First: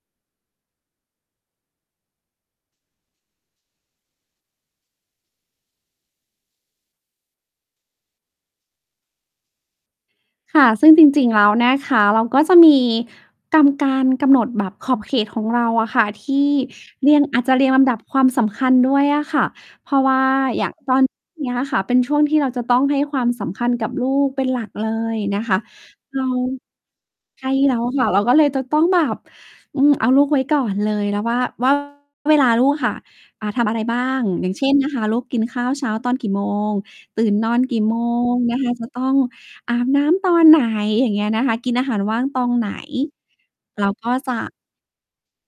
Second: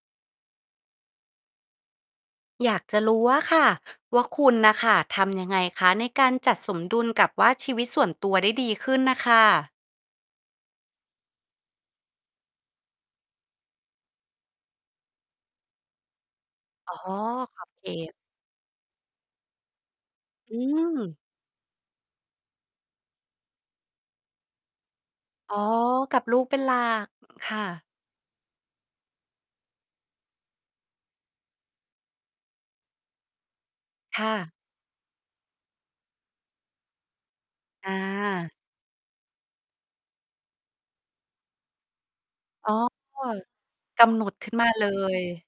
อยากจะรู้อะค่ะว่า คุณน่ะค่ะทำยังไงคะ ในการจัดสมดุลกับว่าชีวิตส่วนตัวได้ดีขึ้นน่ะค่ะ? ค่ะ ซึ่งจริง ๆ แล้วนะคะ เราก็จะมี กำ การกำหนดแบบขอบเขตของเราอะค่ะที่ อ๋อ เรียง อาจจะขเรอียบ งลเขำดับต ความสำคัญด้วยอะค่ะ เพราะว่าอือย่าง ตอน ม เนี้ยค่ะ เป็นช่วงที่เราจะต้องให้ความสำคัญกับลูกเป็นหลักเลยนะคอ๋อ ะ กัเรบา ลูกเป็นหลัก ใขค้ ่ะ แล้วค่ะ เราก็เลยจะต้องแบบ อืม เอาลูกไว้ก่อนเลย แล้วว่า ว่า เวลาลูกค่ะ อ่า ทำอะไรบ้าคง ่อย่ะ างเช่นนะคะ ลูกกินข้าวเช้าตอนกี่โมง ตื่นนอนกี่ อโมง า นะคะ จะต้องอาบน้ำตอนไหน อย่างเงี้ยนะคะ กินอาหารว่างตองไหอน ๋อ เรากก็ำหนจะ ดขึ้นมา เลย